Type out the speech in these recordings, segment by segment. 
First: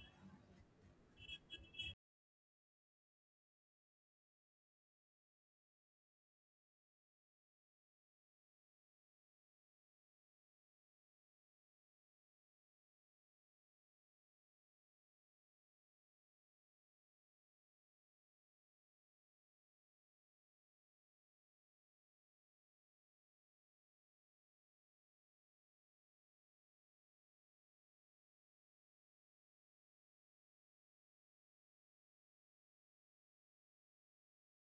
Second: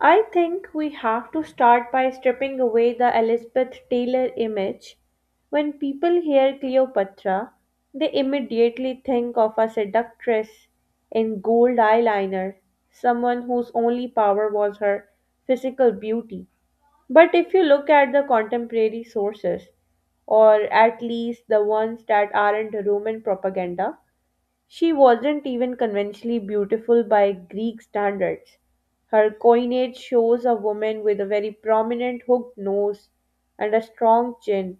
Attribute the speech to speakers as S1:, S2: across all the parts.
S1: I think we have to start by stripping away the Elizabeth Taylor image. When people hear Cleopatra, they immediately think of a seductress in gold eyeliner, someone whose only power was her physical beauty. But if you look at the contemporary sources, or at least the ones that aren't Roman propaganda, she wasn't even conventionally beautiful by Greek standards. Her coinage shows a woman with a very prominent hooked nose and a strong chin.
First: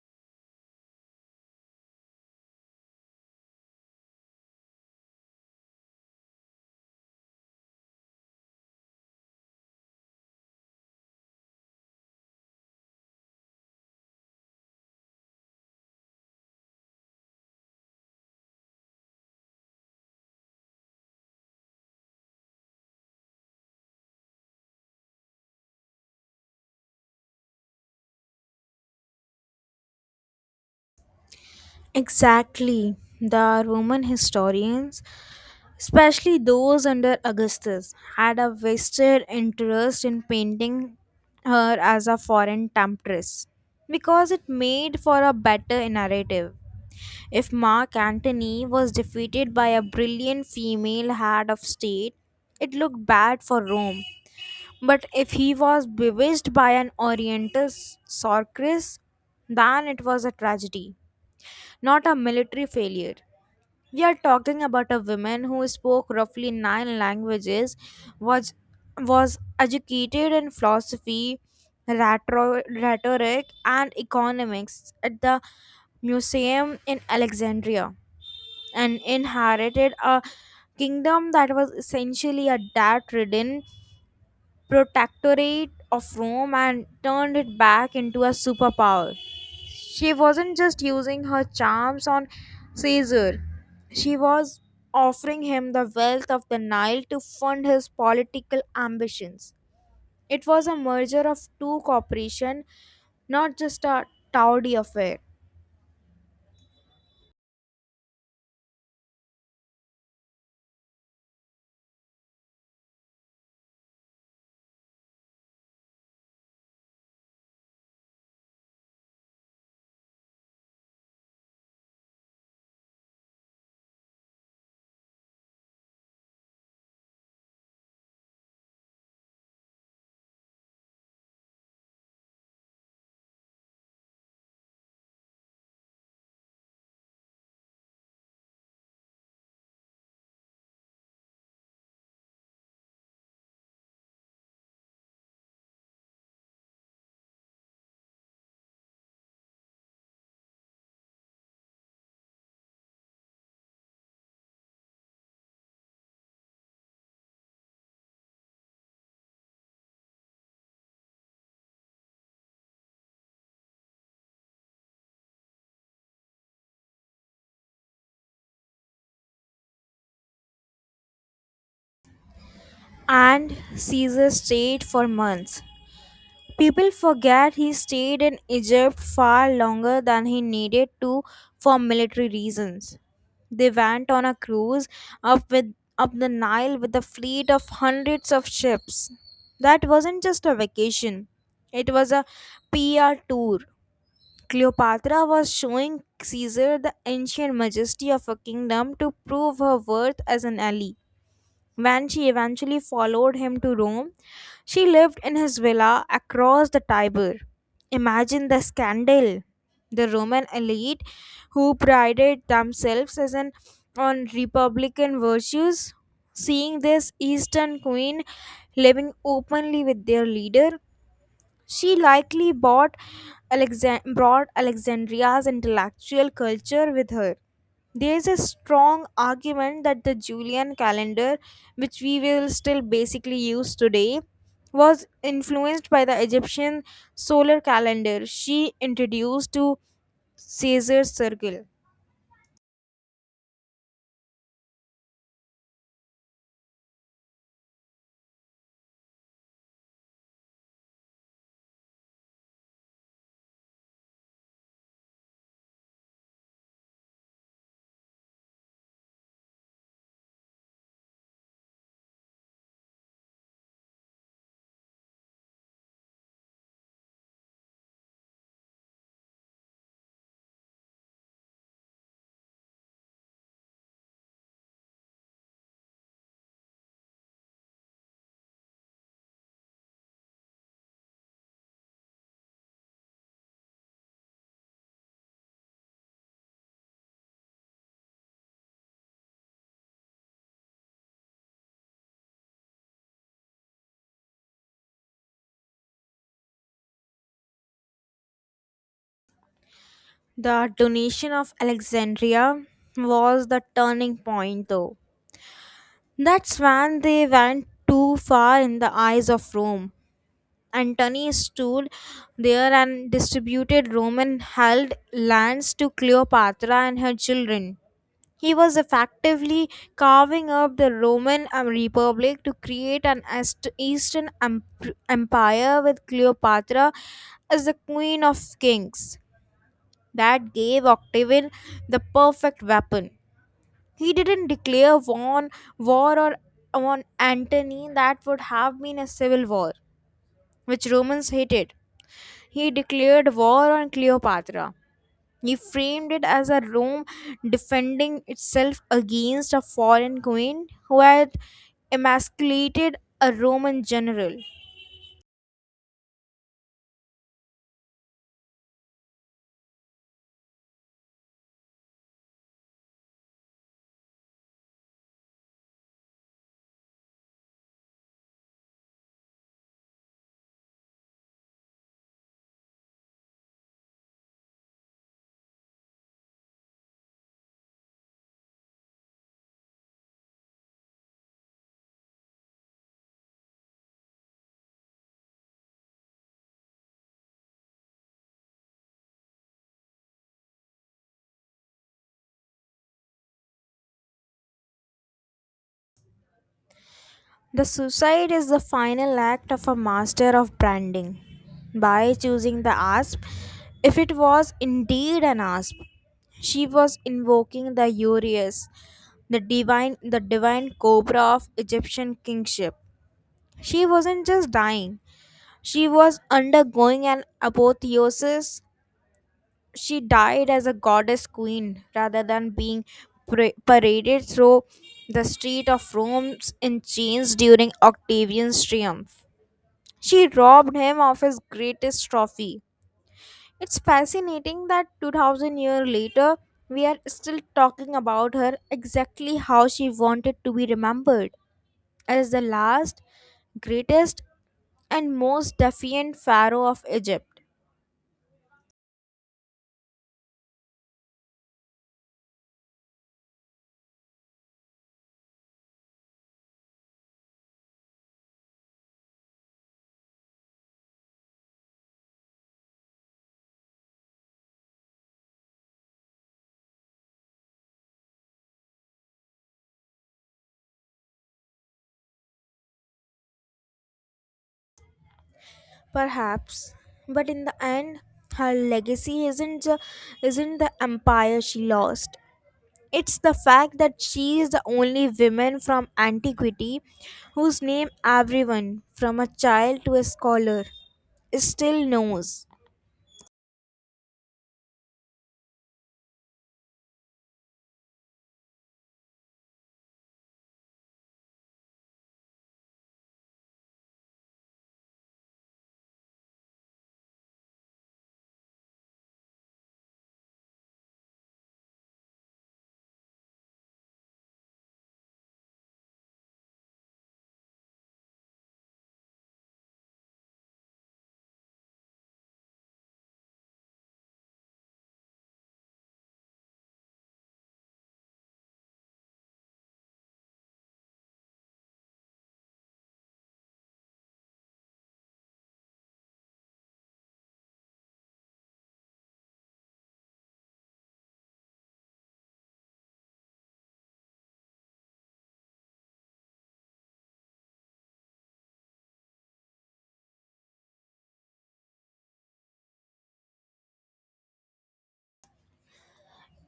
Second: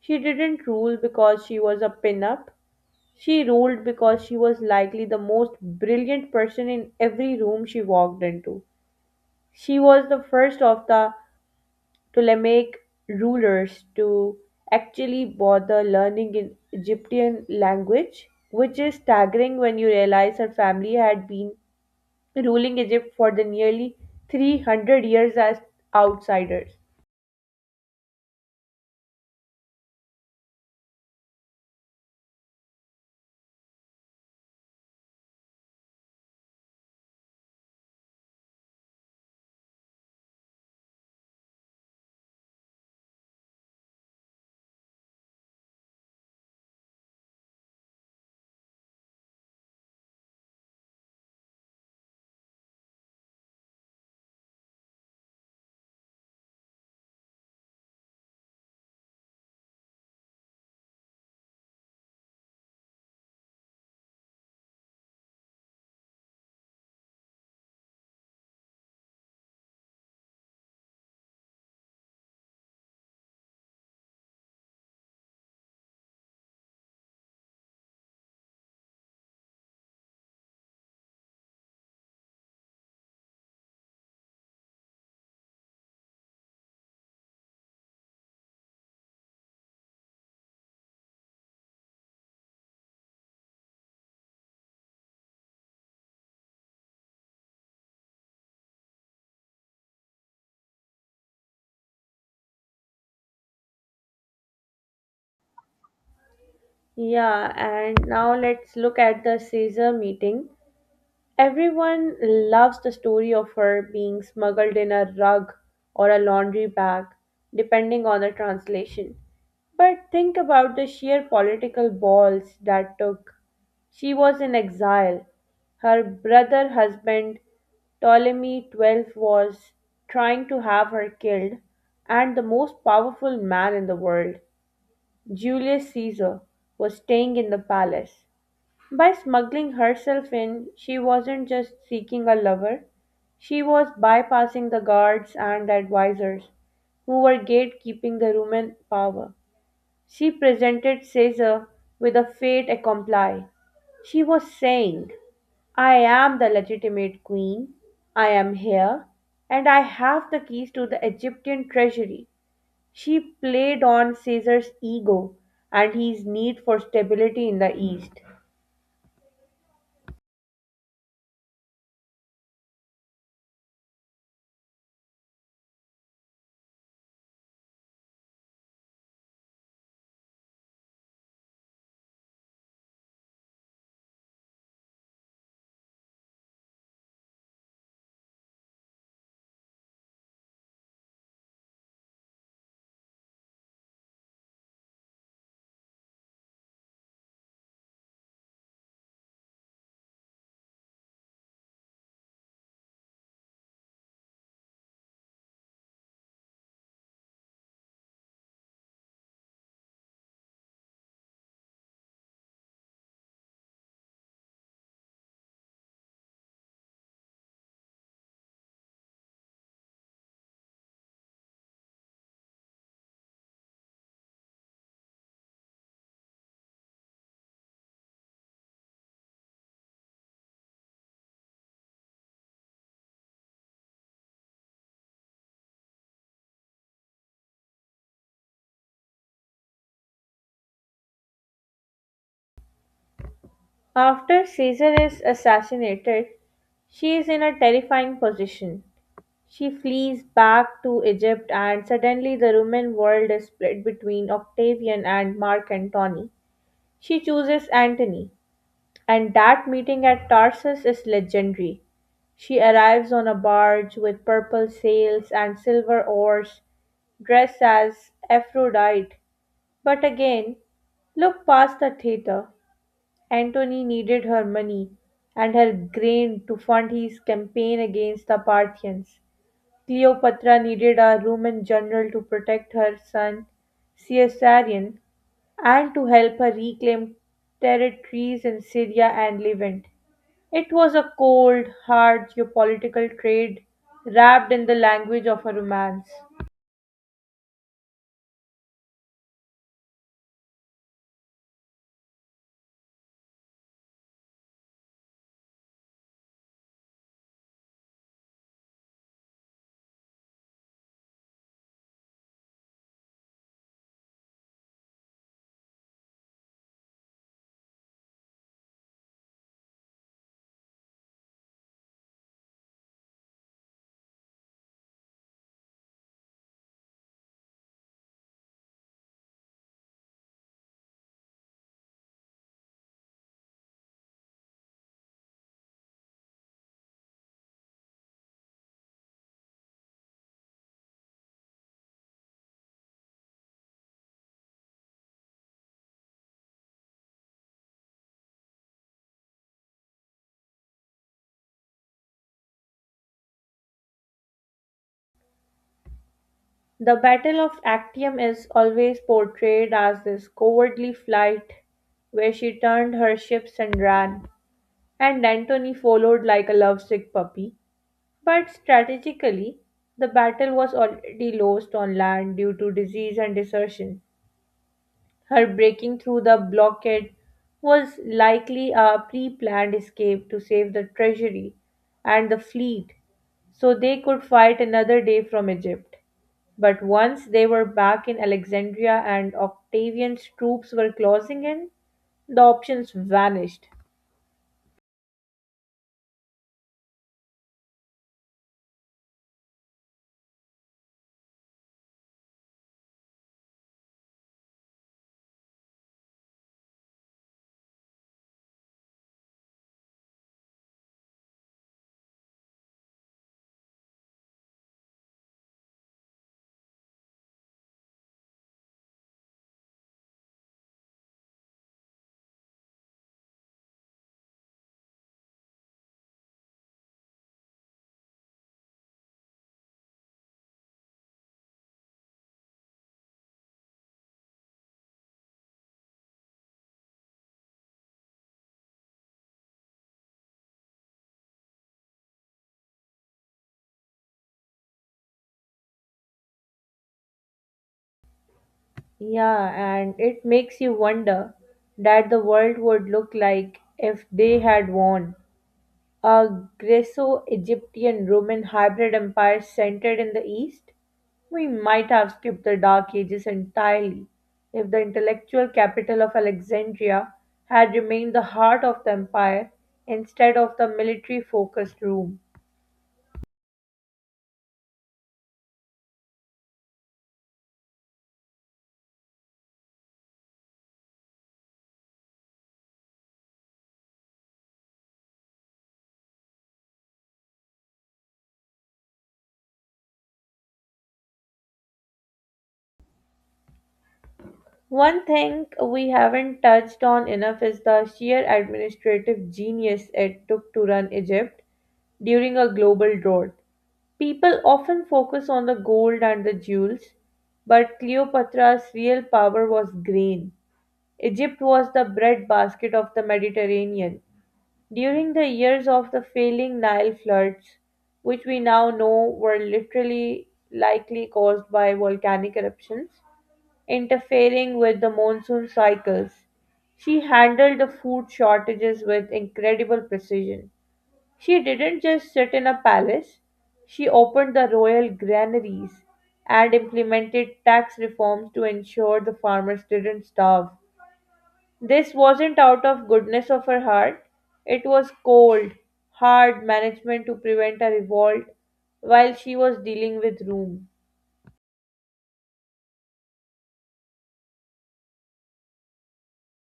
S1: She didn't rule because she was a pin-up. She ruled because she was likely the most brilliant person in every room she walked into. She was the first of the Ptolemaic rulers to actually bother learning in Egyptian language, which is staggering when you realize her family had been ruling Egypt for the nearly 300 years as outsiders.
S2: Exactly. The Roman historians, especially those under Augustus, had a vested interest in painting her as a foreign temptress because it made for a better narrative. If Mark Antony was defeated by a brilliant female head of state, it looked bad for Rome. But if he was bewitched by an Oriental sorceress, then it was a tragedy not a military failure. We are talking about a woman who spoke roughly nine languages, was, was educated in philosophy, rhetoric, and economics at the museum in Alexandria, and inherited a kingdom that was essentially a debt ridden protectorate of Rome and turned it back into a superpower. She wasn't just using her charms on Caesar, she was offering him the wealth of the Nile to fund his political ambitions. It was a merger of two corporations, not just a tawdry affair.
S1: Yeah, and now let's look at the Caesar meeting. Everyone loves the story of her being smuggled in a rug or a laundry bag, depending on the translation. But think about the sheer political balls that took. She was in exile. Her brother husband, Ptolemy XII, was trying to have her killed, and the most powerful man in the world, Julius Caesar, was staying in the palace. By smuggling herself in, she wasn't just seeking a lover, she was bypassing the guards and the advisors who were gatekeeping the Roman power. She presented Caesar with a fait accompli. She was saying, I am the legitimate queen, I am here, and I have the keys to the Egyptian treasury. She played on Caesar's ego and his need for stability in the East.
S2: And Caesar stayed for months. People forget he stayed in Egypt far longer than he needed to for military reasons. They went on a cruise up with up the Nile with a fleet of hundreds of ships. That wasn't just a vacation. It was a PR tour. Cleopatra was showing Caesar the ancient majesty of a kingdom to prove her worth as an ally. When she eventually followed him to Rome, she lived in his villa across the Tiber. Imagine the scandal. The Roman elite, who prided themselves on republican virtues, seeing this Eastern queen living openly with their leader, she likely brought Alexandria's intellectual culture with her. There is a strong argument that the Julian calendar, which we will still basically use today, was influenced by the Egyptian solar calendar she introduced to Caesar's circle.
S1: After Caesar is assassinated, she is in a terrifying position. She flees back to Egypt, and suddenly the Roman world is split between Octavian and Mark Antony. She chooses Antony, and that meeting at Tarsus is legendary. She arrives on a barge with purple sails and silver oars, dressed as Aphrodite. But again, look past the theater. Antony needed her money and her grain to fund his campaign against the Parthians. Cleopatra needed a Roman general to protect her son Caesarion and to help her reclaim territories in Syria and Levant. It was a cold, hard geopolitical trade wrapped in the language of a romance.
S2: The donation of Alexandria was the turning point, though. That's when they went too far in the eyes of Rome. Antony stood there and distributed Roman held lands to Cleopatra and her children. He was effectively carving up the Roman Republic to create an Eastern Empire with Cleopatra as the Queen of Kings. That gave Octavian the perfect weapon. He didn't declare war, war or on Antony, that would have been a civil war, which Romans hated. He declared war on Cleopatra. He framed it as a Rome defending itself against a foreign queen who had emasculated a Roman general.
S1: The Battle of Actium is always portrayed as this cowardly flight where she turned her ships and ran, and Antony followed like a lovesick puppy. But strategically, the battle was already lost on land due to disease and desertion. Her breaking through the blockade was likely a pre planned escape to save the treasury and the fleet so they could fight another day from Egypt. But once they were back in Alexandria and Octavian's troops were closing in, the options vanished.
S2: The suicide is the final act of a master of branding. By choosing the asp, if it was indeed an asp, she was invoking the Urius, the divine cobra of Egyptian kingship. She wasn't just dying, she was undergoing an apotheosis. She died as a goddess queen rather than being paraded through the street of Rome in chains during Octavian's triumph. She robbed him of his greatest trophy. It's fascinating that 2000 years later, we are still talking about her exactly how she wanted to be remembered as the last, greatest, and most defiant pharaoh of Egypt.
S1: Yeah, and it makes you wonder that the world would look like if they had won. A Greco Egyptian Roman hybrid empire centered in the east? We might have skipped the Dark Ages entirely if the intellectual capital of Alexandria had remained the heart of the empire instead of the military focused Rome.
S2: Perhaps, but in the end, her legacy isn't the empire she lost. It's the fact that she is the only woman from antiquity whose name everyone, from a child to a scholar, still knows.
S1: One thing we haven't touched on enough is the sheer administrative genius it took to run Egypt during a global drought. People often focus on the gold and the jewels, but Cleopatra's real power was grain. Egypt was the breadbasket of the Mediterranean. During the years of the failing Nile floods, which we now know were literally likely caused by volcanic eruptions, interfering with the monsoon cycles. She handled the food shortages with incredible precision. She didn't just sit in a palace, she opened the royal granaries and implemented tax reforms to ensure the farmers didn't starve. This wasn't out of goodness of her heart, it was cold, hard management to prevent a revolt while she was dealing with Rome.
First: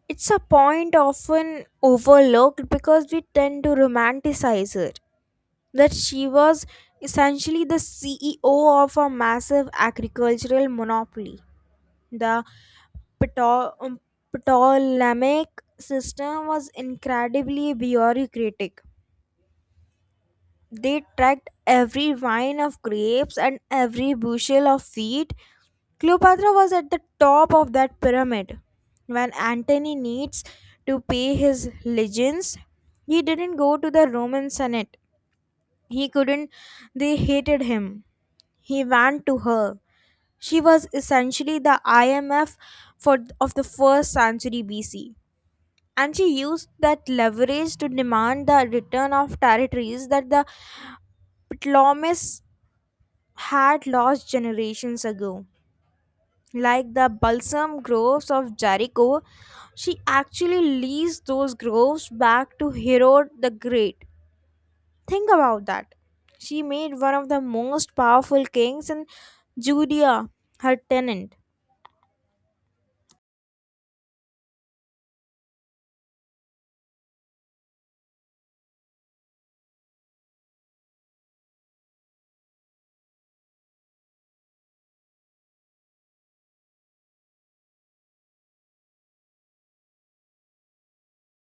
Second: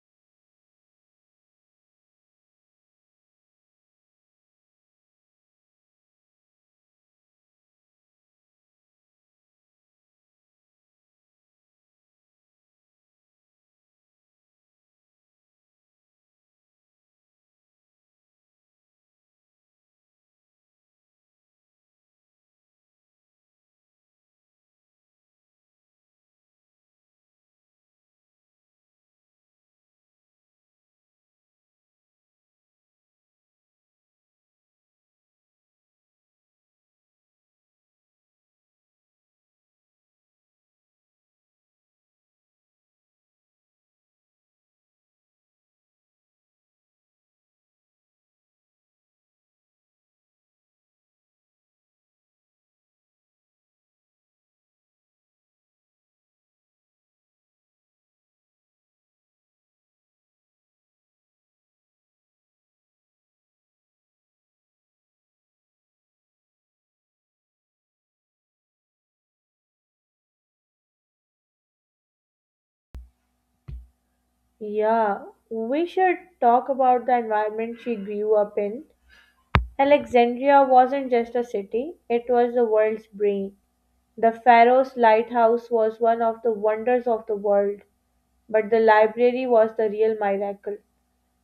S2: It's a point often overlooked because we tend to romanticize her. That she was essentially the CEO of a massive agricultural monopoly, the Pto- um, Ptolemaic system was incredibly bureaucratic. They tracked every vine of grapes and every bushel of wheat. Cleopatra was at the top of that pyramid. When Antony needs to pay his legions, he didn't go to the Roman Senate. He couldn't, they hated him. He went to her. She was essentially the IMF for of the first century BC. And she used that leverage to demand the return of territories that the Ptolemies had lost generations ago. Like the balsam groves of Jericho, she actually leased those groves back to Herod the Great. Think about that. She made one of the most powerful kings in Judea her tenant.
S1: Yeah, we should talk about the environment she grew up in. Alexandria wasn't just a city, it was the world's brain. The Pharaoh's lighthouse was one of the wonders of the world, but the library was the real miracle.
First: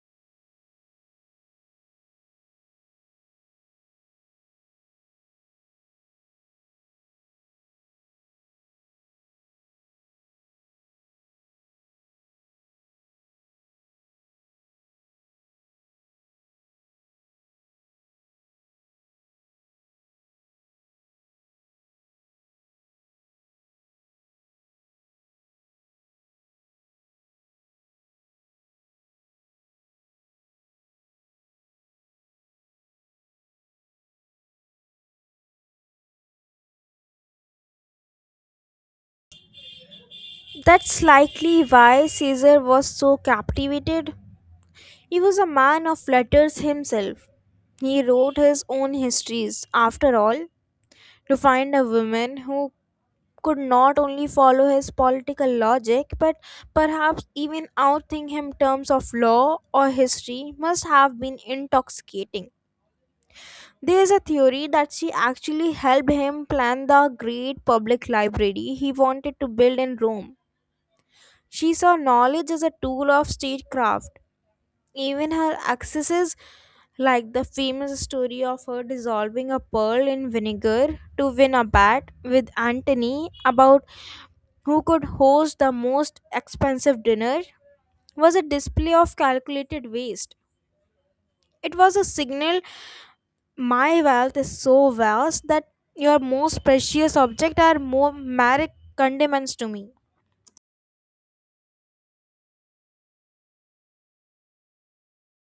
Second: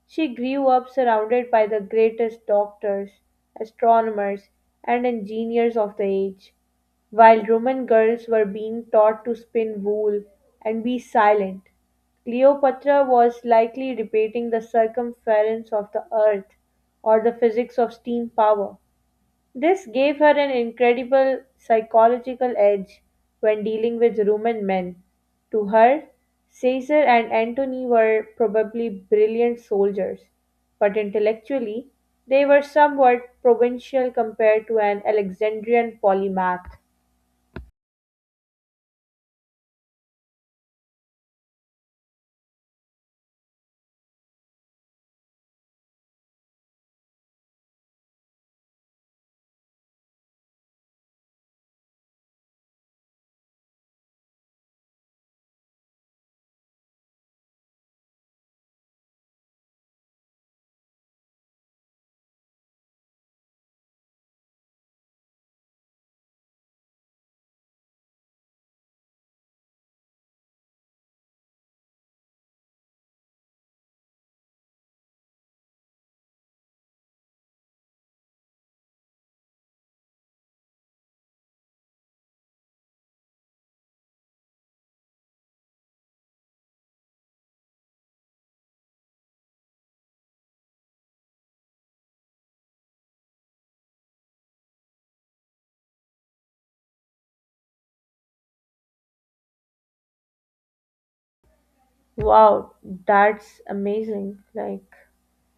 S1: She grew up surrounded by the greatest doctors, astronomers, and engineers of the age. While Roman girls were being taught to spin wool and be silent, Cleopatra was likely debating the circumference of the earth or the physics of steam power. This gave her an incredible psychological edge when dealing with Roman men. To her, Caesar and Antony were probably brilliant soldiers, but intellectually, they were somewhat provincial compared to an Alexandrian polymath.
S2: That's likely why Caesar was so captivated. He was a man of letters himself. He wrote his own histories, after all, to find a woman who could not only follow his political logic but perhaps even outthink him in terms of law or history must have been intoxicating. There is a theory that she actually helped him plan the great public library he wanted to build in Rome. She saw knowledge as a tool of statecraft. Even her excesses, like the famous story of her dissolving a pearl in vinegar to win a bet with Antony about who could host the most expensive dinner, was a display of calculated waste. It was a signal: my wealth is so vast that your most precious object are more mere condiments to me.
S1: Wow, that's amazing. Like,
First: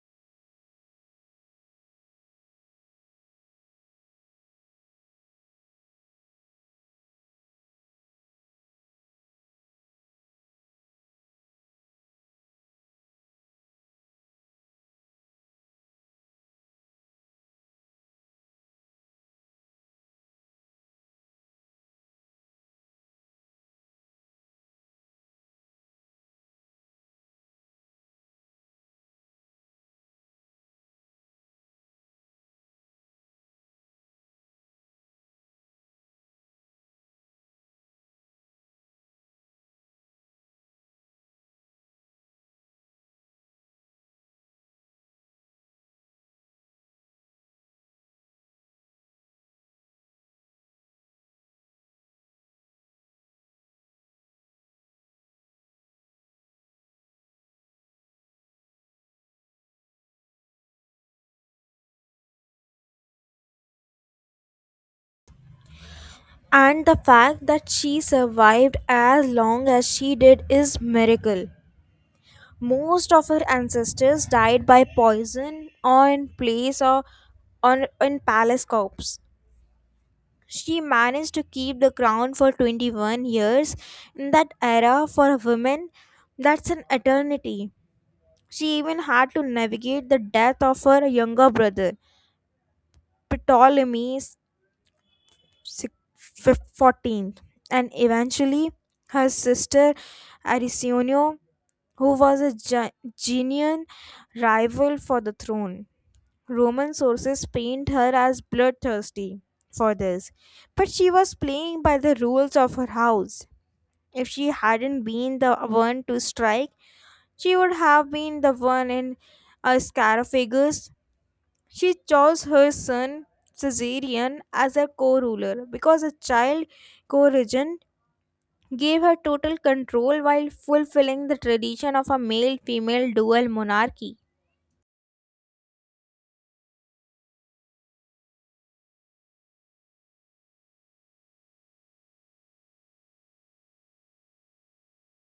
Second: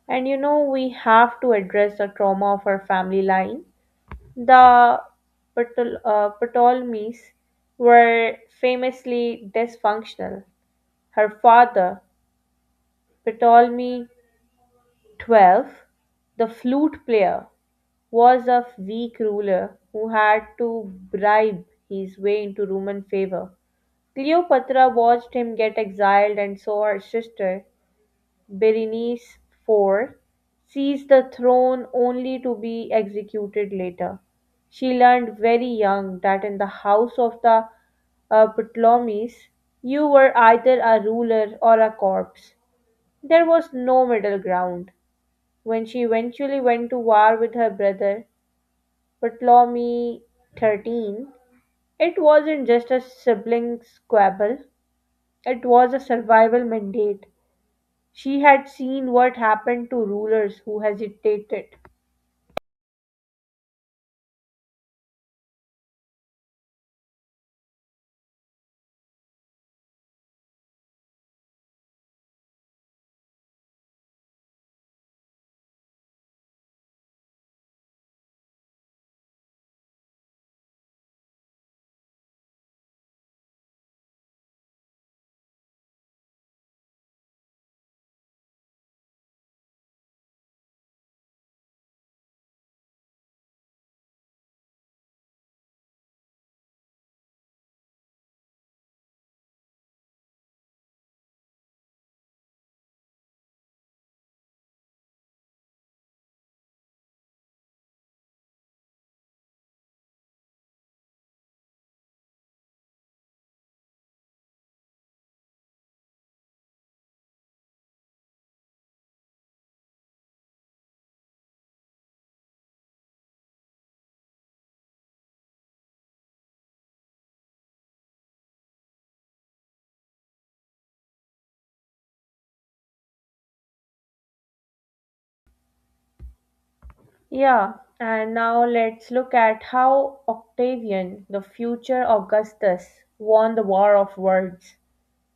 S1: and we have to address the trauma of her family line. The Ptolemies were famously dysfunctional. Her father, Ptolemy XII, the flute player, was a weak ruler who had to bribe his way into Roman favor. Cleopatra watched him get exiled and so her sister, Berenice IV seized the throne only to be executed later. She learned very young that in the house of the Ptolemies, you were either a ruler or a corpse. There was no middle ground. When she eventually went to war with her brother, Ptolemy XIII, it wasn't just a sibling squabble, it was a survival mandate. She had seen what happened to rulers who hesitated.
S2: And the fact that she survived as long as she did is miracle. Most of our ancestors died by poison on place or on in palace corpse. She managed to keep the crown for 21 years. In that era, for a woman, that's an eternity. She even had to navigate the death of her younger brother, Ptolemy si- 14th, and eventually her sister Arisionio, who was a genuine rival for the throne. Roman sources paint her as bloodthirsty for this, but she was playing by the rules of her house. If she hadn't been the one to strike, she would have been the one in a Scarafagus. She chose her son Caesarion as her co-ruler because a child co-regent gave her total control while fulfilling the tradition of a male-female dual monarchy.
S1: Yeah, and now let's look at how Octavian, the future Augustus, won the war of words.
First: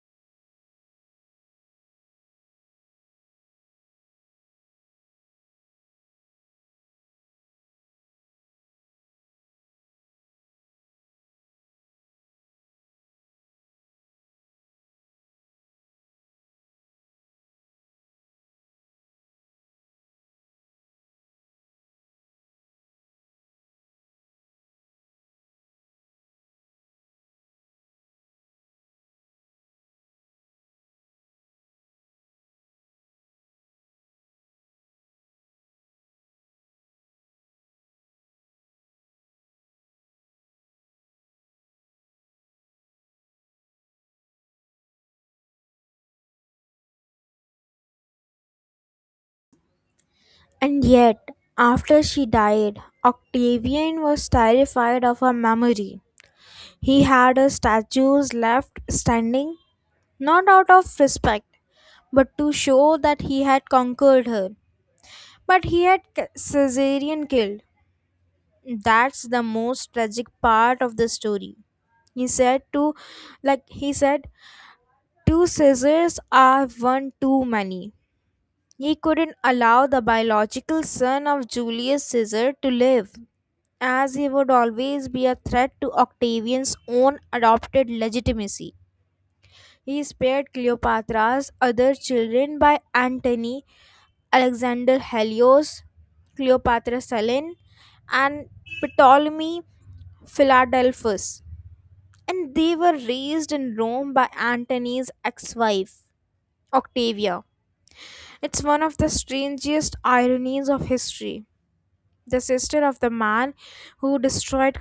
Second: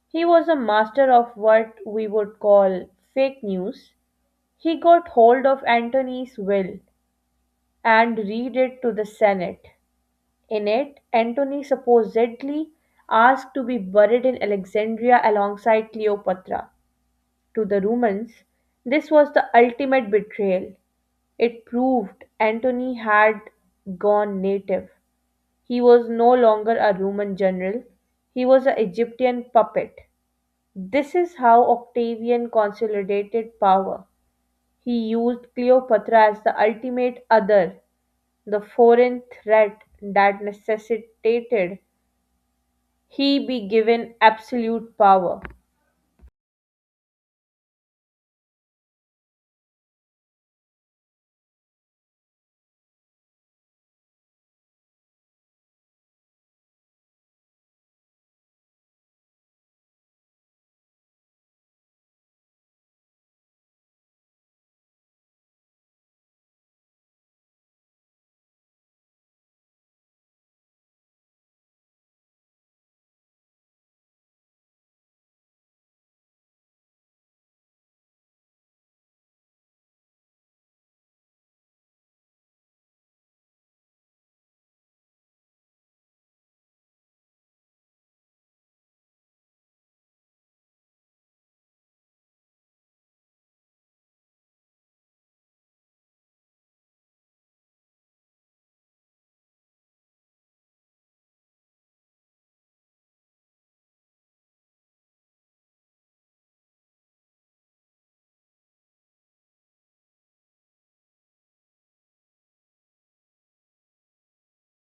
S1: He was a master of what we would call fake news. He got hold of Antony's will and read it to the Senate. In it, Antony supposedly asked to be buried in Alexandria alongside Cleopatra. To the Romans, this was the ultimate betrayal. It proved Antony had gone native. He was no longer a Roman general, he was an Egyptian puppet. This is how Octavian consolidated power. He used Cleopatra as the ultimate other, the foreign threat that necessitated he be given absolute power.
S2: And yet, after she died, Octavian was terrified of her memory. He had her statues left standing, not out of respect, but to show that he had conquered her. But he had Caesarion killed. That's the most tragic part of the story. He said to, like he said, two Caesars are one too many. He couldn't allow the biological son of Julius Caesar to live, as he would always be a threat to Octavian's own adopted legitimacy. He spared Cleopatra's other children by Antony, Alexander Helios, Cleopatra Selene, and Ptolemy Philadelphus, and they were raised in Rome by Antony's ex wife, Octavia. It's one of the strangest ironies of history. The sister of the man who destroyed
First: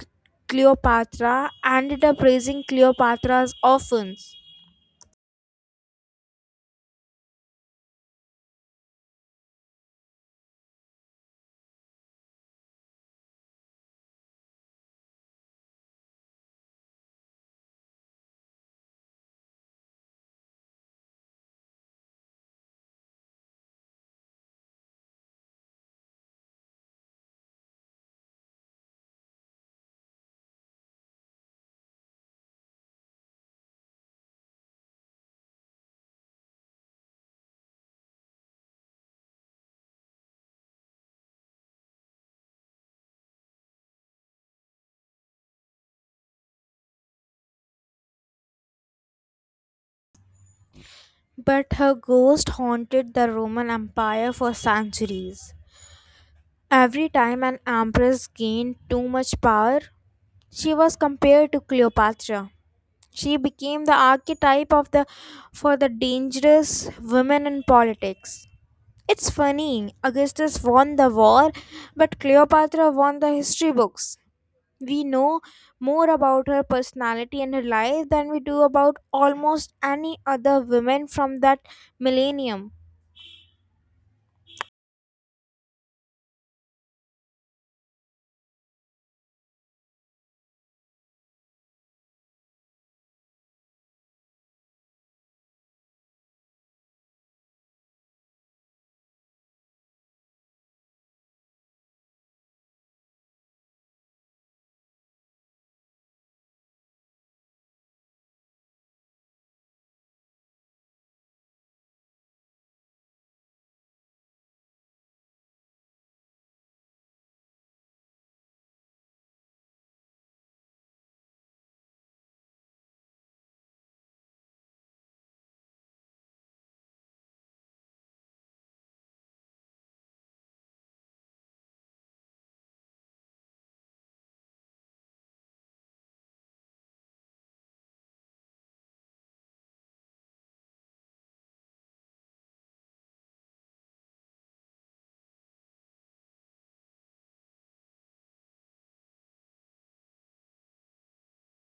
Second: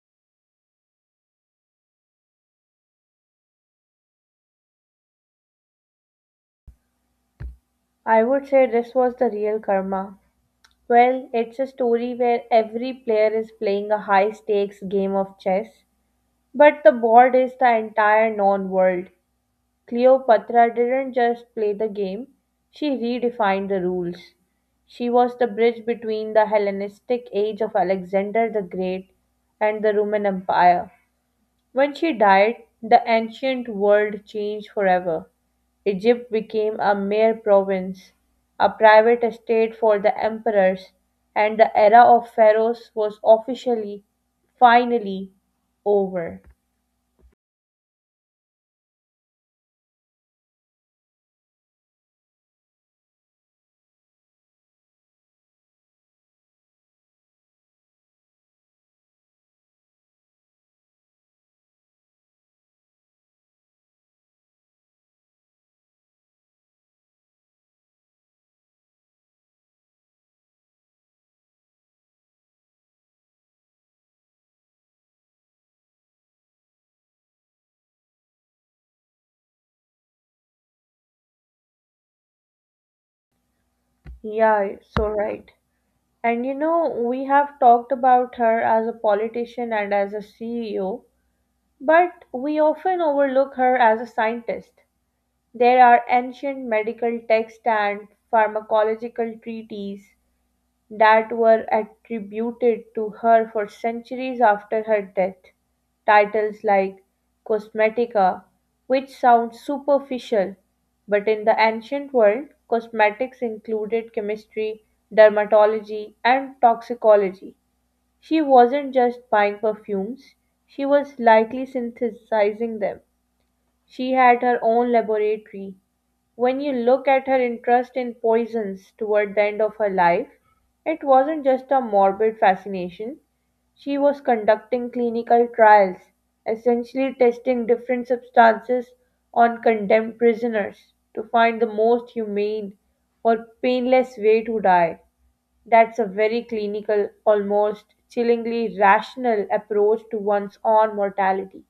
S2: Cleopatra ended up raising Cleopatra's orphans.
S1: I would say this was the real karma. Well, it's a story where every player is playing a high stakes game of chess, but the board is the entire known world. Cleopatra didn't just play the game, she redefined the rules. She was the bridge between the Hellenistic age of Alexander the Great and the Roman Empire. When she died, the ancient world changed forever. Egypt became a mere province, a private estate for the emperors, and the era of pharaohs was officially, finally, over.
S2: But her ghost haunted the Roman Empire for centuries. Every time an empress gained too much power, she was compared to Cleopatra. She became the archetype of the for the dangerous women in politics. It's funny, Augustus won the war, but Cleopatra won the history books. We know more about her personality and her life than we do about almost any other women from that millennium.
S1: Yeah, you're so right. And we have talked about her as a politician and as a CEO, but we often overlook her as a scientist. There are ancient medical texts and pharmacological treatises that were attributed to her for centuries after her death. Titles like cosmetica, which sound superficial, but in the ancient world, cosmetics included chemistry, dermatology, and toxicology. She wasn't just buying perfumes, she was likely synthesizing them. She had her own laboratory when you look at her interest in poisons toward the end of her life, it wasn't just a morbid fascination. She was conducting clinical trials, essentially testing different substances on condemned prisoners to find the most humane or painless way to die. That's a very clinical, almost chillingly rational approach to one's own mortality.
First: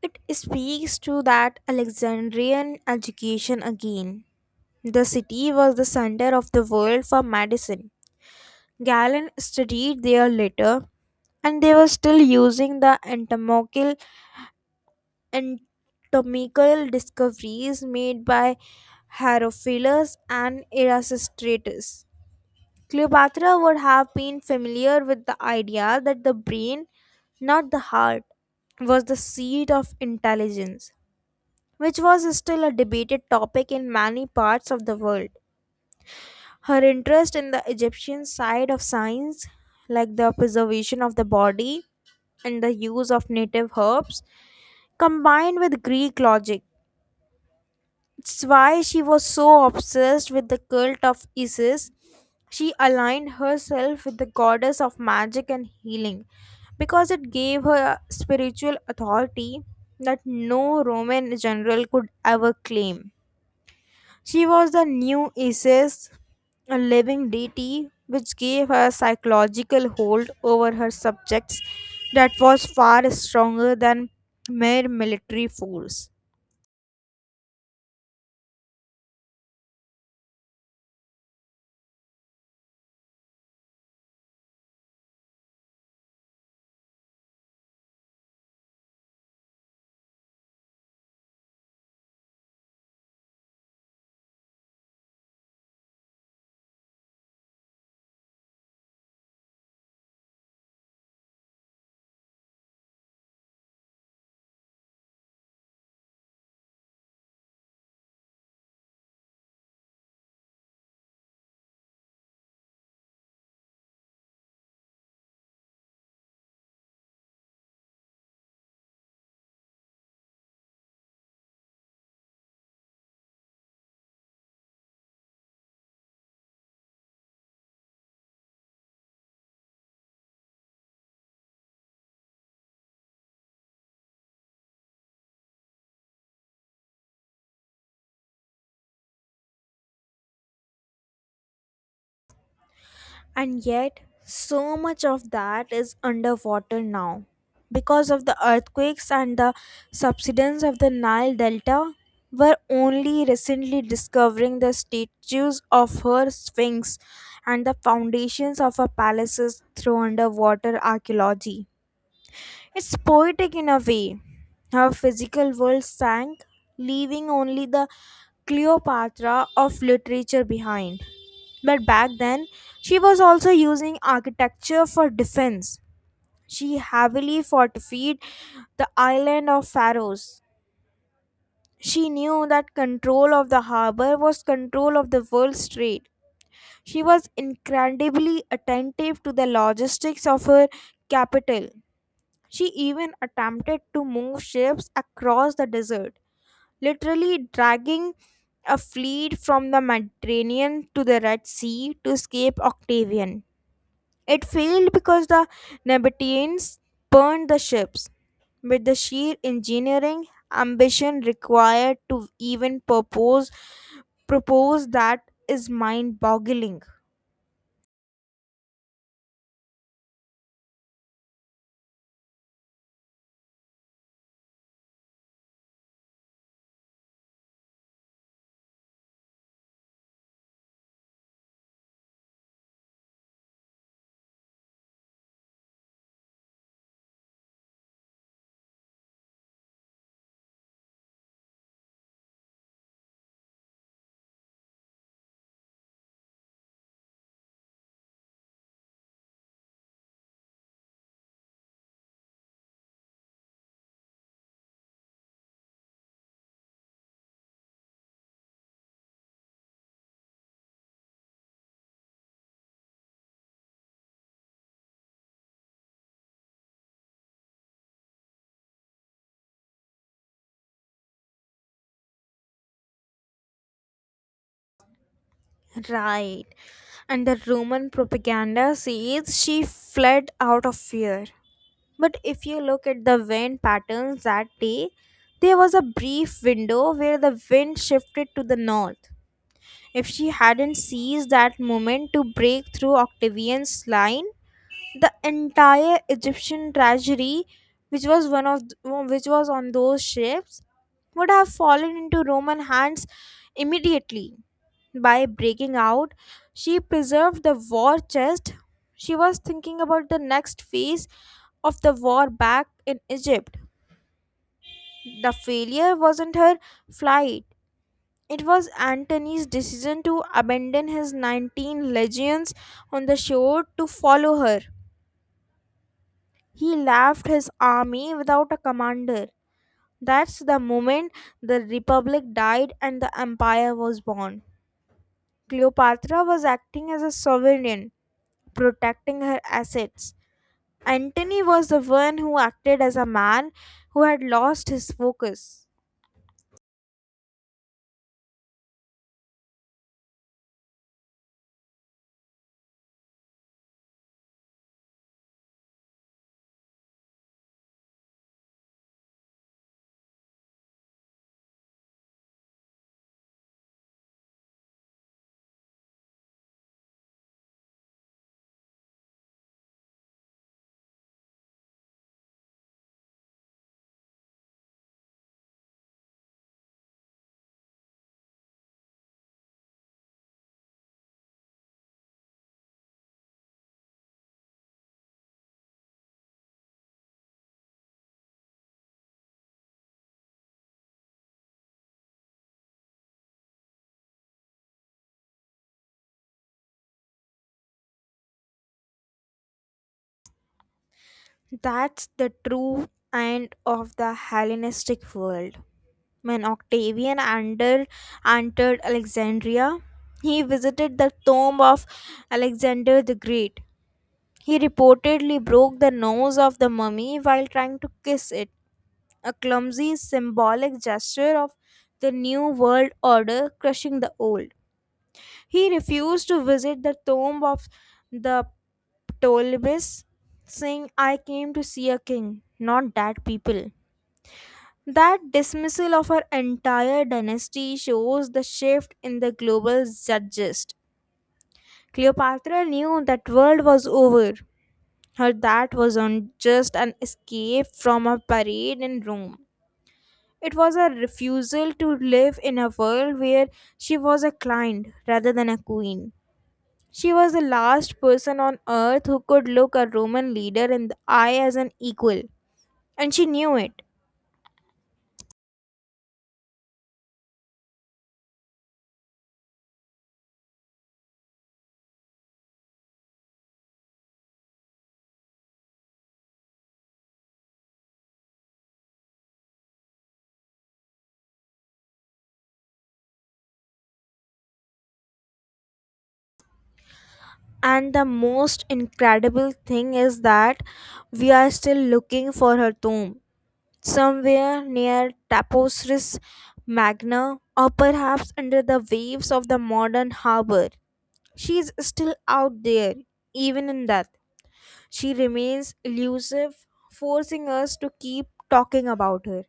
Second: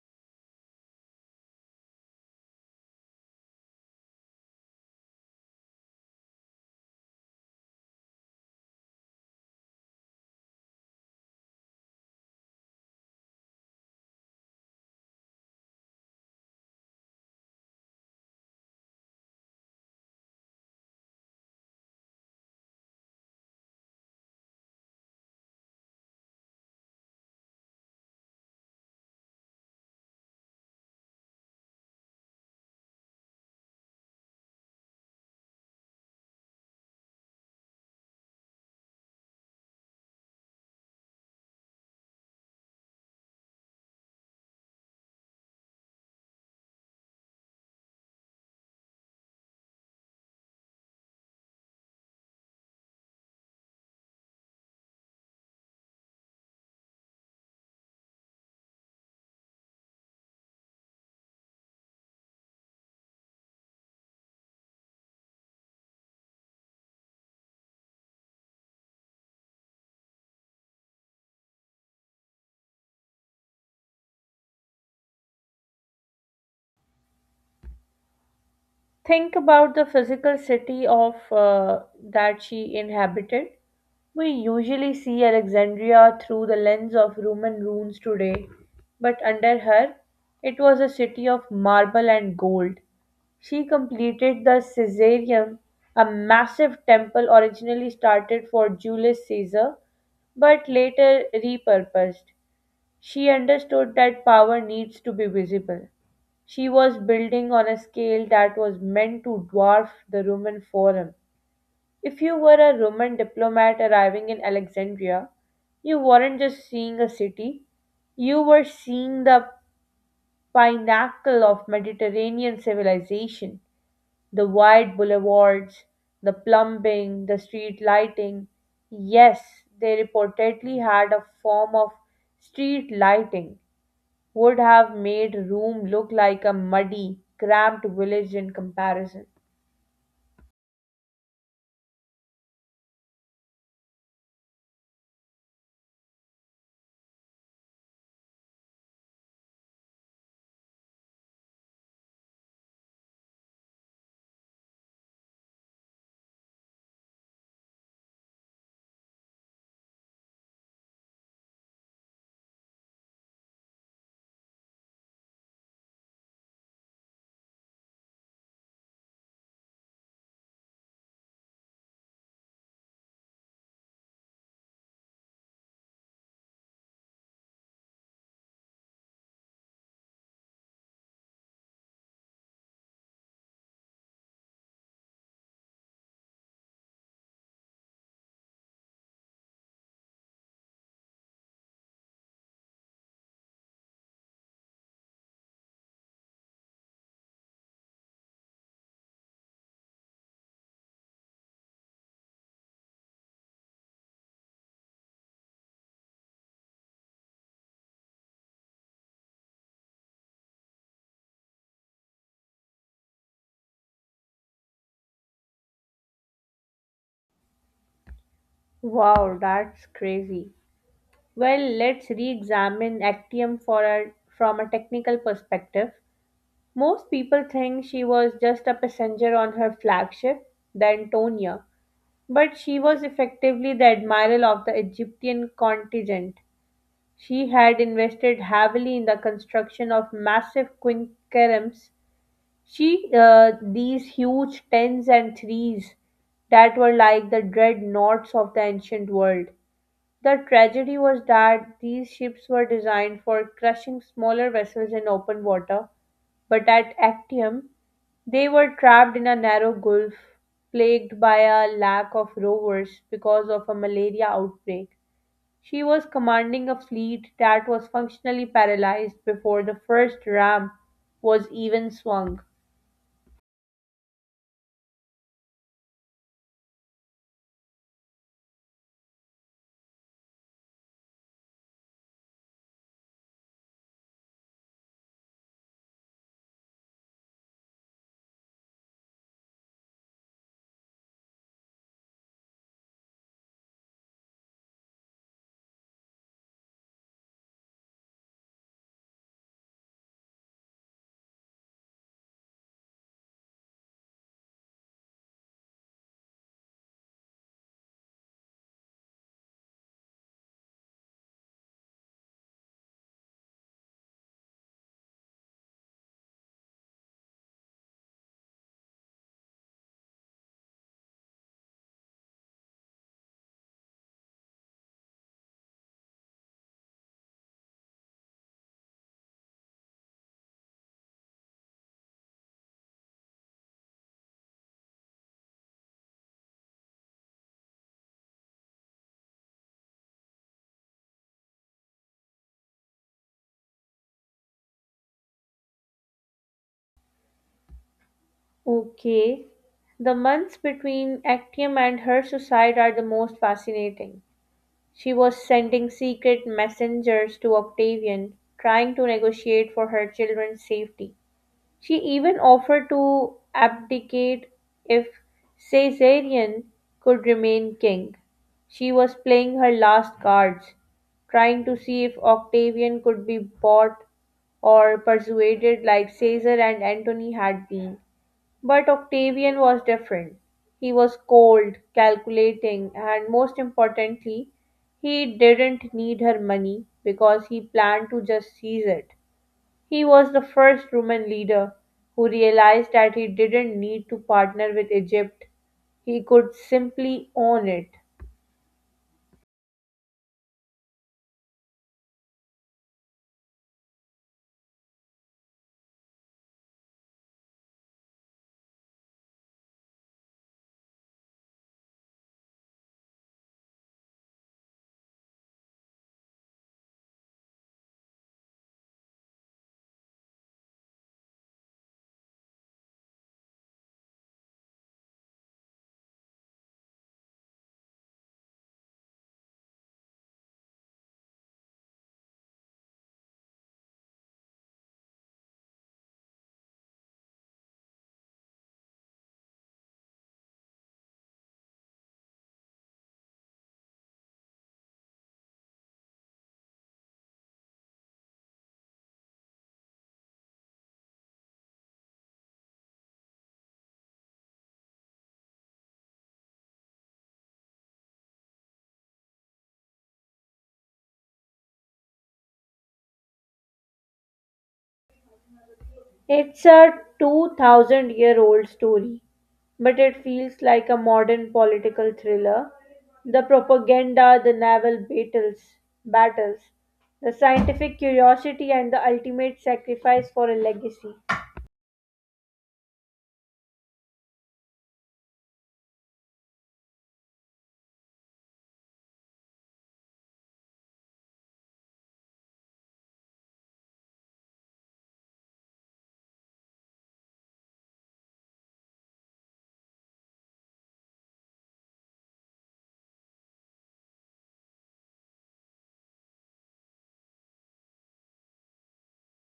S2: It speaks to that Alexandrian education again. The city was the center of the world for medicine. Galen studied there later, and they were still using the anatomical discoveries made by Herophilus and Erasistratus. Cleopatra would have been familiar with the idea that the brain, not the heart, was the seat of intelligence, which was still a debated topic in many parts of the world. Her interest in the Egyptian side of science, like the preservation of the body and the use of native herbs, combined with Greek logic. It's why she was so obsessed with the cult of Isis. She aligned herself with the goddess of magic and healing because it gave her a spiritual authority that no Roman general could ever claim. She was the new Isis, a living deity which gave her a psychological hold over her subjects that was far stronger than mere military force.
S1: Think about the physical city of that she inhabited. We usually see Alexandria through the lens of Roman ruins today, but under her, it was a city of marble and gold. She completed the Caesareum, a massive temple originally started for Julius Caesar but later repurposed. She understood that power needs to be visible. She was building on a scale that was meant to dwarf the Roman Forum. If you were a Roman diplomat arriving in Alexandria, you weren't just seeing a city, you were seeing the pinnacle of Mediterranean civilization, the wide boulevards, the plumbing, the street lighting. Yes, they reportedly had a form of street lighting would have made Rome look like a muddy, cramped village in comparison.
S2: And yet, so much of that is underwater now. Because of the earthquakes and the subsidence of the Nile Delta, we're only recently discovering the statues of her sphinx and the foundations of her palaces through underwater archaeology. It's poetic in a way. Her physical world sank, leaving only the Cleopatra of literature behind. But back then, she was also using architecture for defense. She heavily fortified the island of Pharos. She knew that control of the harbor was control of the world's trade. She was incredibly attentive to the logistics of her capital. She even attempted to move ships across the desert, literally dragging a fleet from the Mediterranean to the Red Sea to escape Octavian. It failed because the Nabateans burned the ships, with the sheer engineering ambition required to even propose that is mind-boggling.
S1: Wow, that's crazy. Well, let's re examine Actium from a technical perspective. Most people think she was just a passenger on her flagship, the Antonia, but she was effectively the admiral of the Egyptian contingent. She had invested heavily in the construction of massive quinqueremes. These huge tens and threes that were like the dreadnoughts of the ancient world. The tragedy was that these ships were designed for crushing smaller vessels in open water, but at Actium they were trapped in a narrow gulf plagued by a lack of rowers because of a malaria outbreak. She was commanding a fleet that was functionally paralyzed before the first ram was even swung.
S2: Right. And the Roman propaganda says she fled out of fear. But if you look at the wind patterns that day, there was a brief window where the wind shifted to the north. If she hadn't seized that moment to break through Octavian's line, the entire Egyptian treasury, which was one of th- which was on those ships, would have fallen into Roman hands immediately. By breaking out, she preserved the war chest. She was thinking about the next phase of the war back in Egypt. The failure wasn't her flight. It was Antony's decision to abandon his 19 legions on the shore to follow her. He left his army without a commander. That's the moment the republic died and the empire was born. Cleopatra was acting as a sovereign, protecting her assets. Antony was the one who acted as a man who had lost his focus.
S1: Okay. The months between Actium and her suicide are the most fascinating. She was sending secret messengers to Octavian, trying to negotiate for her children's safety. She even offered to abdicate if Caesarion could remain king. She was playing her last cards, trying to see if Octavian could be bought or persuaded like Caesar and Antony had been. But Octavian was different. He was cold, calculating, and most importantly, he didn't need her money because he planned to just seize it. He was the first Roman leader who realized that he didn't need to partner with Egypt, he could simply own it.
S2: That's the true end of the Hellenistic world. When Octavian entered Alexandria, he visited the tomb of Alexander the Great. He reportedly broke the nose of the mummy while trying to kiss it, a clumsy symbolic gesture of the new world order crushing the old. He refused to visit the tomb of the Ptolemies, saying, I came to see a king, not that people. That dismissal of her entire dynasty shows the shift in the global zeitgeist. Cleopatra knew that world was over. Her That wasn't just an escape from a parade in Rome. It was a refusal to live in a world where she was a client rather than a queen. She was the last person on earth who could look a Roman leader in the eye as an equal, and she knew it.
S1: It's a 2000 year old story, but it feels like a modern political thriller. The propaganda, the naval battles, the scientific curiosity and the ultimate sacrifice for a legacy.
S2: And the most incredible thing is that we are still looking for her tomb, somewhere near Tapestris Magna, or perhaps under the waves of the modern harbor. She is still out there, even in death. She remains elusive, forcing us to keep talking about her.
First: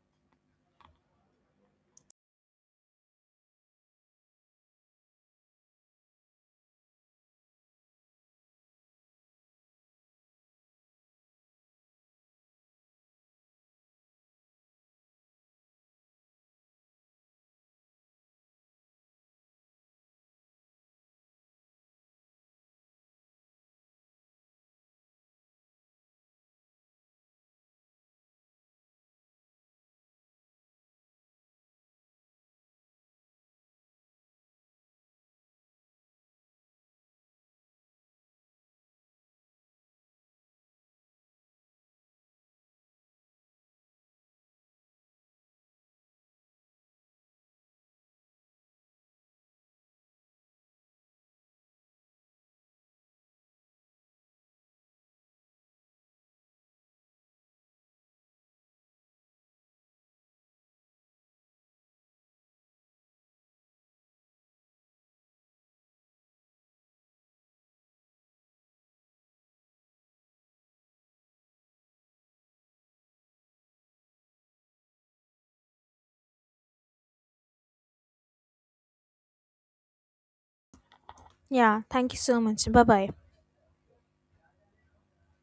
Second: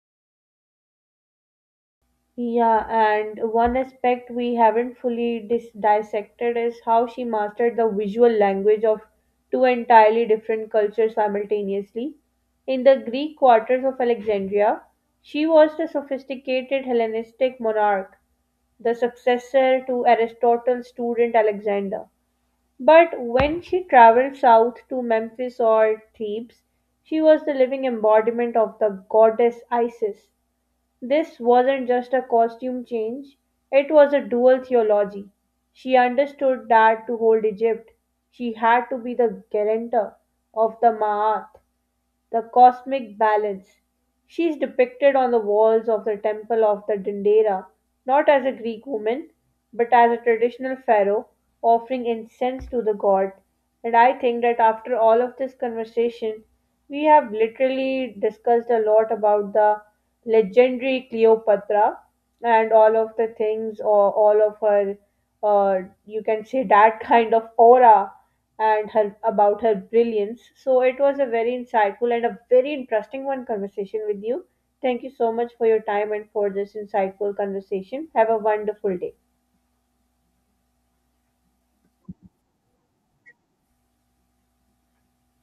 S1: Yeah, and one aspect we haven't fully dissected is how she mastered the visual language of two entirely different cultures simultaneously. In the Greek quarters of Alexandria, she was the sophisticated Hellenistic monarch, the successor to Aristotle's student Alexander. But when she traveled south to Memphis or Thebes, she was the living embodiment of the goddess Isis. This wasn't just a costume change, it was a dual theology. She understood that to hold Egypt, she had to be the guarantor of the Ma'at, the cosmic balance. She is depicted on the walls of the temple of the Dendera not as a Greek woman but as a traditional pharaoh offering incense to the god. And I think that after all of this conversation, we have literally discussed a lot about the legendary Cleopatra and all of the things or all of her uh, you can say that kind of aura and her about her brilliance. So it was a very insightful and a very interesting one conversation with you. Thank you so much for your time and for this insightful conversation. Have a wonderful day.
S2: Yeah, thank you so much. Bye bye.